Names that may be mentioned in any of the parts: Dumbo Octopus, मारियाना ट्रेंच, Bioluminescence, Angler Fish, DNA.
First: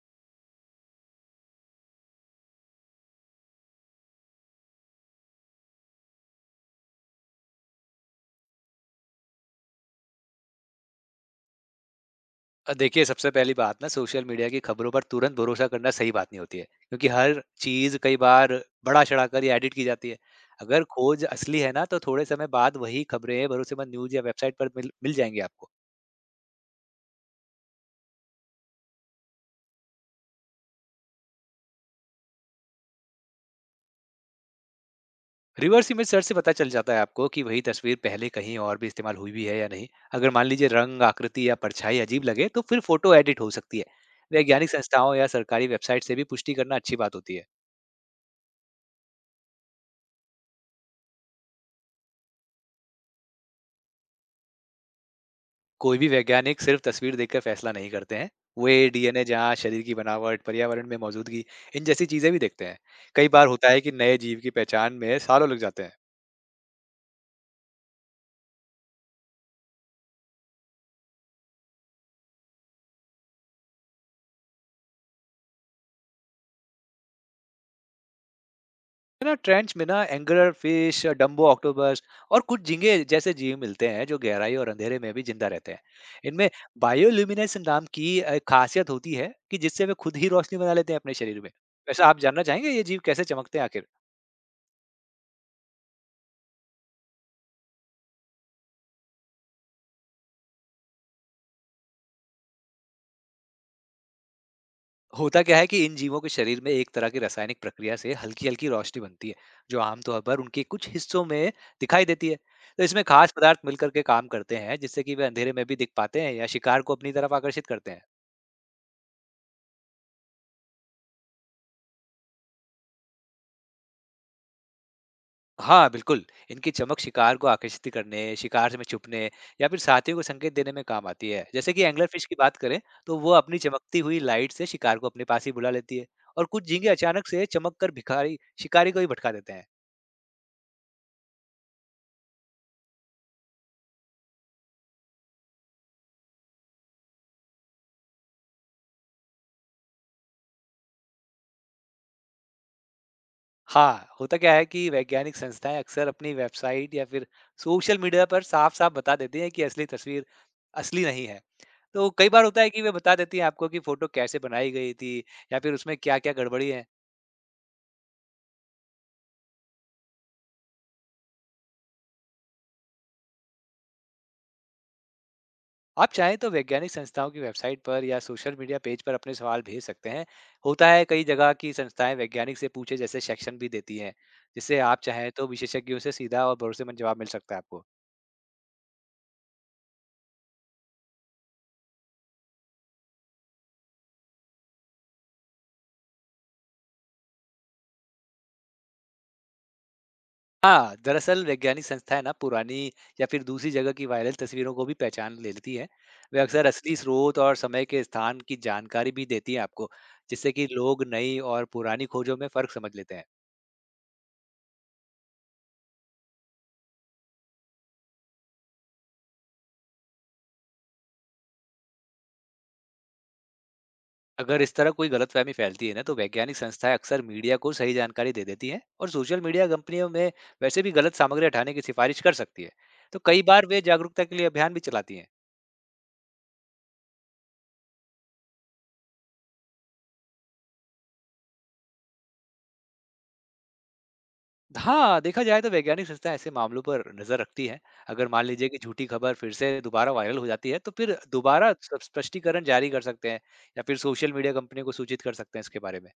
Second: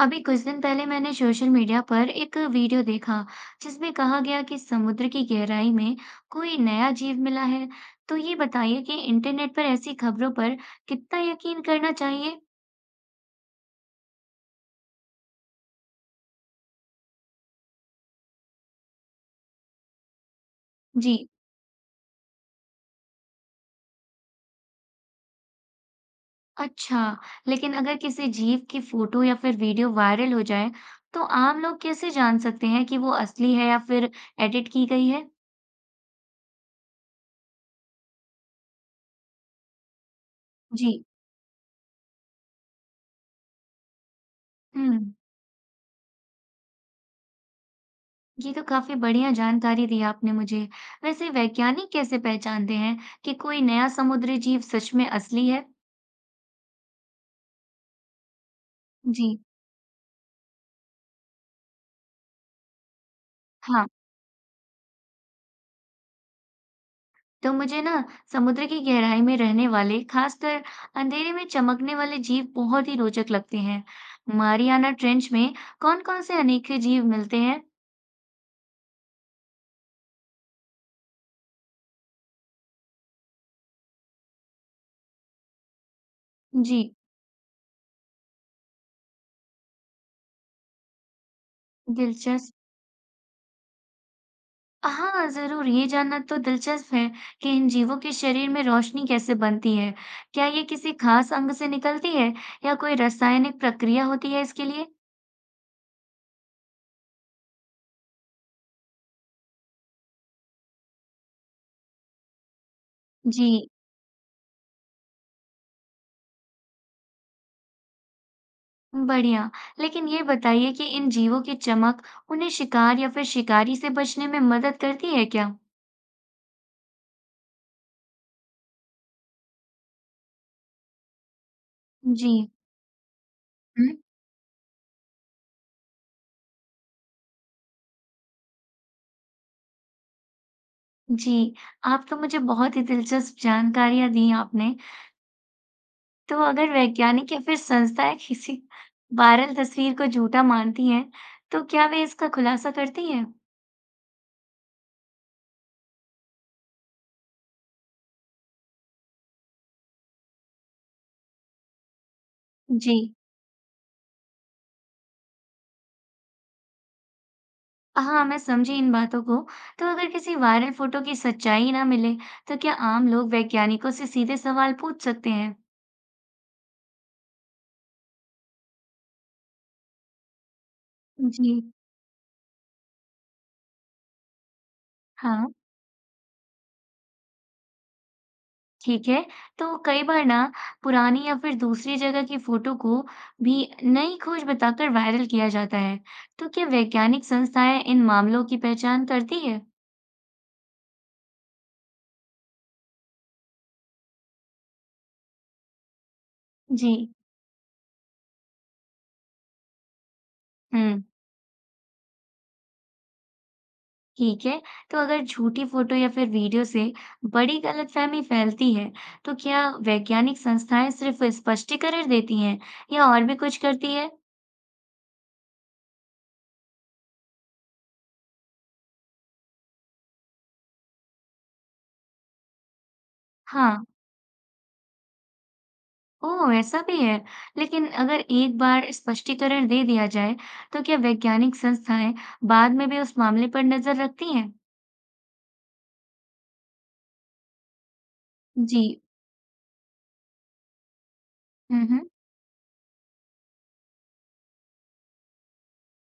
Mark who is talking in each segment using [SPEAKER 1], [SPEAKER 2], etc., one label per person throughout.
[SPEAKER 1] अभी कुछ दिन पहले मैंने social media पर एक video देखा जिसमें कहा गया कि समुद्र की गहराई में कोई नया जीव मिला है। तो ये बताइए कि इंटरनेट पर ऐसी खबरों पर कितना यकीन करना चाहिए।
[SPEAKER 2] देखिए, सबसे पहली बात ना सोशल मीडिया की खबरों पर तुरंत भरोसा करना सही बात नहीं होती है क्योंकि हर चीज़ कई बार बढ़ा-चढ़ा कर या एडिट की जाती है। अगर
[SPEAKER 1] जी।
[SPEAKER 2] खोज असली है ना तो थोड़े समय बाद वही खबरें भरोसेमंद न्यूज़ या वेबसाइट पर मिल मिल जाएँगी आपको।
[SPEAKER 1] अच्छा, लेकिन अगर किसी जीव की फोटो या फिर वीडियो वायरल हो जाए तो आम लोग कैसे जान सकते हैं कि वो असली है या फिर एडिट की गई है?
[SPEAKER 2] रिवर्स इमेज सर्च से पता चल जाता है आपको कि वही तस्वीर पहले कहीं और भी इस्तेमाल हुई भी है या नहीं। अगर मान लीजिए रंग,
[SPEAKER 1] जी।
[SPEAKER 2] आकृति या परछाई अजीब लगे तो फिर फ़ोटो एडिट हो सकती है। वैज्ञानिक
[SPEAKER 1] हम्म
[SPEAKER 2] संस्थाओं या सरकारी वेबसाइट से भी पुष्टि करना अच्छी बात होती है।
[SPEAKER 1] ये तो काफी बढ़िया जानकारी दी आपने मुझे। वैसे वैज्ञानिक कैसे पहचानते हैं कि कोई नया समुद्री जीव सच में असली है?
[SPEAKER 2] कोई भी वैज्ञानिक सिर्फ तस्वीर देखकर फैसला नहीं करते हैं। वे डीएनए
[SPEAKER 1] जी,
[SPEAKER 2] जाँच, शरीर की बनावट, पर्यावरण में मौजूदगी, इन जैसी चीज़ें भी देखते हैं। कई बार होता है
[SPEAKER 1] हाँ।
[SPEAKER 2] कि नए जीव की पहचान में सालों लग जाते हैं।
[SPEAKER 1] तो मुझे ना समुद्र की गहराई में रहने वाले, खासकर अंधेरे में चमकने वाले जीव बहुत ही रोचक लगते हैं। मारियाना ट्रेंच में कौन-कौन से अनोखे जीव मिलते हैं?
[SPEAKER 2] है ना, ट्रेंच में ना एंगलर फिश, डंबो ऑक्टोपस और कुछ झींगे जैसे जीव मिलते हैं जो गहराई और अंधेरे में भी जिंदा रहते हैं। इनमें
[SPEAKER 1] जी,
[SPEAKER 2] बायोल्यूमिनेसेंस नाम की खासियत होती है कि जिससे वे खुद ही रोशनी बना लेते हैं अपने शरीर में। वैसे आप जानना
[SPEAKER 1] दिलचस्प।
[SPEAKER 2] चाहेंगे ये जीव कैसे चमकते हैं आखिर?
[SPEAKER 1] हाँ, ज़रूर, ये जानना तो दिलचस्प है कि इन जीवों के शरीर में रोशनी कैसे बनती है। क्या ये किसी खास अंग से निकलती है या कोई रासायनिक प्रक्रिया होती है इसके लिए?
[SPEAKER 2] होता क्या है कि इन जीवों के शरीर में एक तरह की रासायनिक प्रक्रिया से हल्की-हल्की रोशनी बनती है, जो आमतौर पर उनके कुछ हिस्सों में दिखाई देती है। तो इसमें खास पदार्थ
[SPEAKER 1] जी,
[SPEAKER 2] मिलकर के काम करते हैं, जिससे कि वे अंधेरे में भी दिख पाते हैं या शिकार को अपनी तरफ आकर्षित करते हैं।
[SPEAKER 1] बढ़िया। लेकिन ये बताइए कि इन जीवों की चमक उन्हें शिकार या फिर शिकारी से बचने में मदद करती है क्या?
[SPEAKER 2] हाँ, बिल्कुल। इनकी चमक शिकार को आकर्षित करने, शिकार से में छुपने या फिर साथियों को संकेत देने में काम आती है। जैसे कि एंगलर फिश
[SPEAKER 1] जी,
[SPEAKER 2] की बात करें, तो वो अपनी
[SPEAKER 1] हुँ?
[SPEAKER 2] चमकती हुई लाइट से शिकार को अपने पास ही बुला लेती है और कुछ झींगे अचानक से चमक कर भिखारी शिकारी को ही भटका देते हैं।
[SPEAKER 1] जी, आप तो मुझे बहुत ही दिलचस्प जानकारियाँ दी आपने। तो अगर वैज्ञानिक या फिर संस्थाएं किसी वायरल तस्वीर को झूठा मानती हैं, तो क्या वे इसका खुलासा करती हैं?
[SPEAKER 2] हाँ, होता क्या है कि वैज्ञानिक संस्थाएँ अक्सर अपनी वेबसाइट या फिर सोशल मीडिया पर साफ-साफ बता देती हैं कि असली तस्वीर असली नहीं है। तो कई बार होता है कि वे बता
[SPEAKER 1] जी,
[SPEAKER 2] देती हैं आपको कि फ़ोटो कैसे बनाई गई थी या फिर उसमें क्या-क्या गड़बड़ी है।
[SPEAKER 1] हाँ, मैं समझी इन बातों को। तो अगर किसी वायरल फोटो की सच्चाई ना मिले, तो क्या आम लोग वैज्ञानिकों से सीधे सवाल पूछ सकते हैं?
[SPEAKER 2] आप चाहें तो वैज्ञानिक संस्थाओं की वेबसाइट पर या सोशल मीडिया पेज पर अपने सवाल भेज सकते हैं। होता है कई
[SPEAKER 1] जी,
[SPEAKER 2] जगह की संस्थाएँ वैज्ञानिक से पूछे जैसे सेक्शन भी देती हैं, जिससे आप चाहें तो
[SPEAKER 1] हाँ,
[SPEAKER 2] विशेषज्ञों से सीधा और भरोसेमंद जवाब मिल सकता है आपको।
[SPEAKER 1] ठीक है। तो कई बार ना पुरानी या फिर दूसरी जगह की फोटो को भी नई खोज बताकर वायरल किया जाता है। तो क्या वैज्ञानिक संस्थाएं इन मामलों की पहचान करती है?
[SPEAKER 2] हाँ, दरअसल वैज्ञानिक संस्थाएँ ना पुरानी या फिर दूसरी जगह की वायरल तस्वीरों को भी पहचान लेती हैं। वे अक्सर
[SPEAKER 1] जी,
[SPEAKER 2] असली स्रोत और समय के स्थान की जानकारी भी देती हैं आपको, जिससे कि
[SPEAKER 1] हम्म।
[SPEAKER 2] लोग नई और पुरानी खोजों में फ़र्क समझ लेते हैं।
[SPEAKER 1] ठीक है, तो अगर झूठी फोटो या फिर वीडियो से बड़ी गलतफहमी फैलती है, तो क्या वैज्ञानिक संस्थाएं सिर्फ स्पष्टीकरण देती हैं या और भी कुछ करती है?
[SPEAKER 2] अगर इस तरह कोई गलतफ़हमी फैलती है ना, तो वैज्ञानिक संस्थाएँ अक्सर मीडिया को सही जानकारी दे देती हैं और सोशल मीडिया कंपनियों में वैसे भी गलत सामग्री हटाने की सिफ़ारिश कर सकती है। तो कई बार
[SPEAKER 1] हाँ,
[SPEAKER 2] वे जागरूकता के लिए अभियान भी चलाती हैं।
[SPEAKER 1] ओह ऐसा भी है, लेकिन अगर एक बार स्पष्टीकरण दे दिया जाए, तो क्या वैज्ञानिक संस्थाएं बाद में भी उस मामले पर नजर रखती हैं?
[SPEAKER 2] हाँ, देखा जाए तो वैज्ञानिक संस्था ऐसे मामलों पर नज़र रखती है। अगर मान लीजिए कि
[SPEAKER 1] जी,
[SPEAKER 2] झूठी खबर फिर से दोबारा वायरल हो जाती है, तो फिर दोबारा
[SPEAKER 1] हम्म।
[SPEAKER 2] स्पष्टीकरण जारी कर सकते हैं या फिर सोशल मीडिया कंपनियों को सूचित कर सकते हैं इसके बारे में।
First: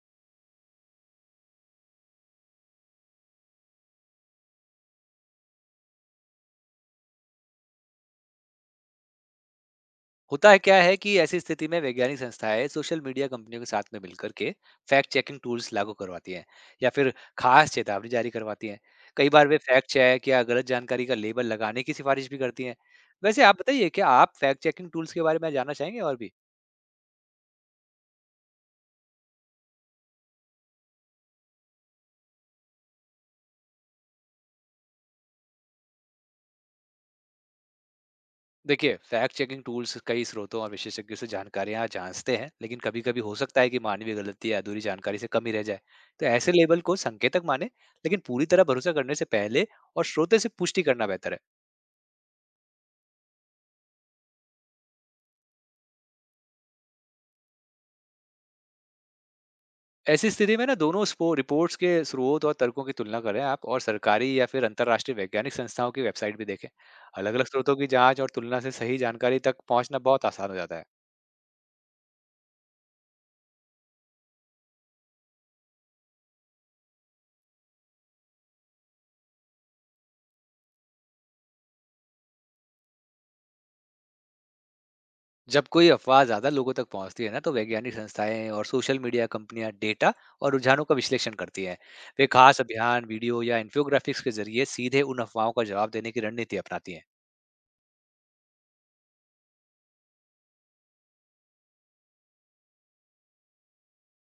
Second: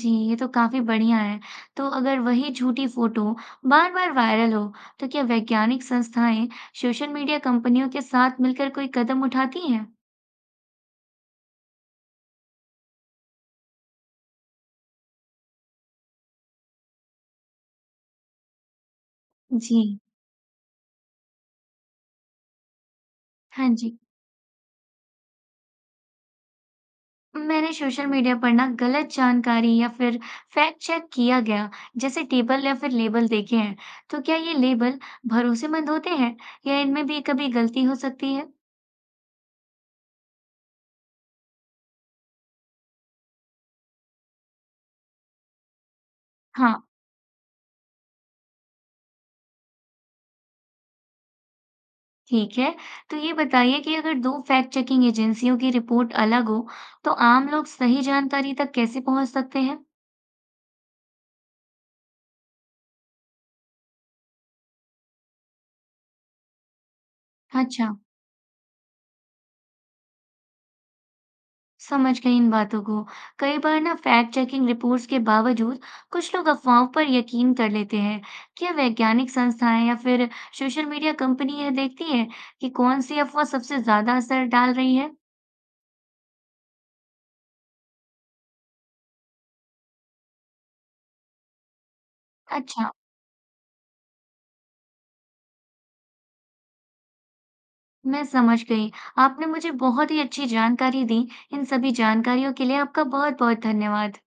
[SPEAKER 1] जी, ये तो काफ़ी बढ़िया है। तो अगर वही झूठी फ़ोटो बार-बार वायरल हो, तो क्या वैज्ञानिक संस्थाएँ सोशल मीडिया कंपनियों के साथ मिलकर कोई कदम उठाती हैं?
[SPEAKER 2] होता है क्या है कि ऐसी स्थिति में वैज्ञानिक संस्थाएँ सोशल मीडिया कंपनियों के साथ में मिलकर के फैक्ट चेकिंग टूल्स लागू करवाती हैं या फिर खास चेतावनी जारी करवाती हैं। कई बार वे फैक्ट
[SPEAKER 1] जी,
[SPEAKER 2] चेक या गलत जानकारी का लेबल लगाने की सिफारिश भी करती हैं। वैसे आप
[SPEAKER 1] हाँ
[SPEAKER 2] बताइए,
[SPEAKER 1] जी।
[SPEAKER 2] क्या आप फैक्ट चेकिंग टूल्स के बारे में जानना चाहेंगे और भी?
[SPEAKER 1] मैंने सोशल मीडिया पर ना गलत जानकारी या फिर फ़ैक्ट चेक किया गया, जैसे टेबल या फिर लेबल देखे हैं। तो क्या ये लेबल भरोसेमंद होते हैं या इनमें भी कभी गलती हो सकती है?
[SPEAKER 2] देखिए, फैक्ट चेकिंग टूल्स कई स्रोतों और विशेषज्ञों से जानकारियां जांचते हैं, लेकिन कभी कभी हो सकता है कि मानवीय गलती या अधूरी जानकारी से कमी रह जाए। तो ऐसे
[SPEAKER 1] हाँ।
[SPEAKER 2] लेबल को संकेतक माने, लेकिन पूरी तरह भरोसा करने से पहले और स्रोत से पुष्टि करना बेहतर है।
[SPEAKER 1] ठीक है, तो ये बताइए कि अगर 2 फैक्ट चेकिंग एजेंसियों की रिपोर्ट अलग हो, तो आम लोग सही जानकारी तक कैसे पहुंच सकते हैं?
[SPEAKER 2] ऐसी स्थिति में ना दोनों रिपोर्ट्स के स्रोत और तर्कों की तुलना करें आप और सरकारी या फिर अंतर्राष्ट्रीय वैज्ञानिक संस्थाओं की वेबसाइट भी देखें। अलग अलग स्रोतों की
[SPEAKER 1] अच्छा,
[SPEAKER 2] जाँच और तुलना से सही जानकारी तक पहुँचना बहुत आसान हो जाता है।
[SPEAKER 1] समझ गई इन बातों को। कई बार ना फैक्ट चेकिंग रिपोर्ट्स के बावजूद कुछ लोग अफवाहों पर यकीन कर लेते हैं। क्या वैज्ञानिक संस्थाएं या फिर सोशल मीडिया कंपनी यह देखती है कि कौन सी अफवाह सबसे ज्यादा असर डाल रही है?
[SPEAKER 2] जब कोई अफवाह ज्यादा लोगों तक पहुंचती है ना, तो वैज्ञानिक संस्थाएं और सोशल मीडिया कंपनियां डेटा और रुझानों का विश्लेषण करती हैं। वे खास
[SPEAKER 1] अच्छा,
[SPEAKER 2] अभियान वीडियो या इन्फोग्राफिक्स के जरिए सीधे उन अफवाहों का जवाब देने की रणनीति अपनाती हैं।
[SPEAKER 1] मैं समझ गई। आपने मुझे बहुत ही अच्छी जानकारी दी। इन सभी जानकारियों के लिए आपका बहुत-बहुत धन्यवाद।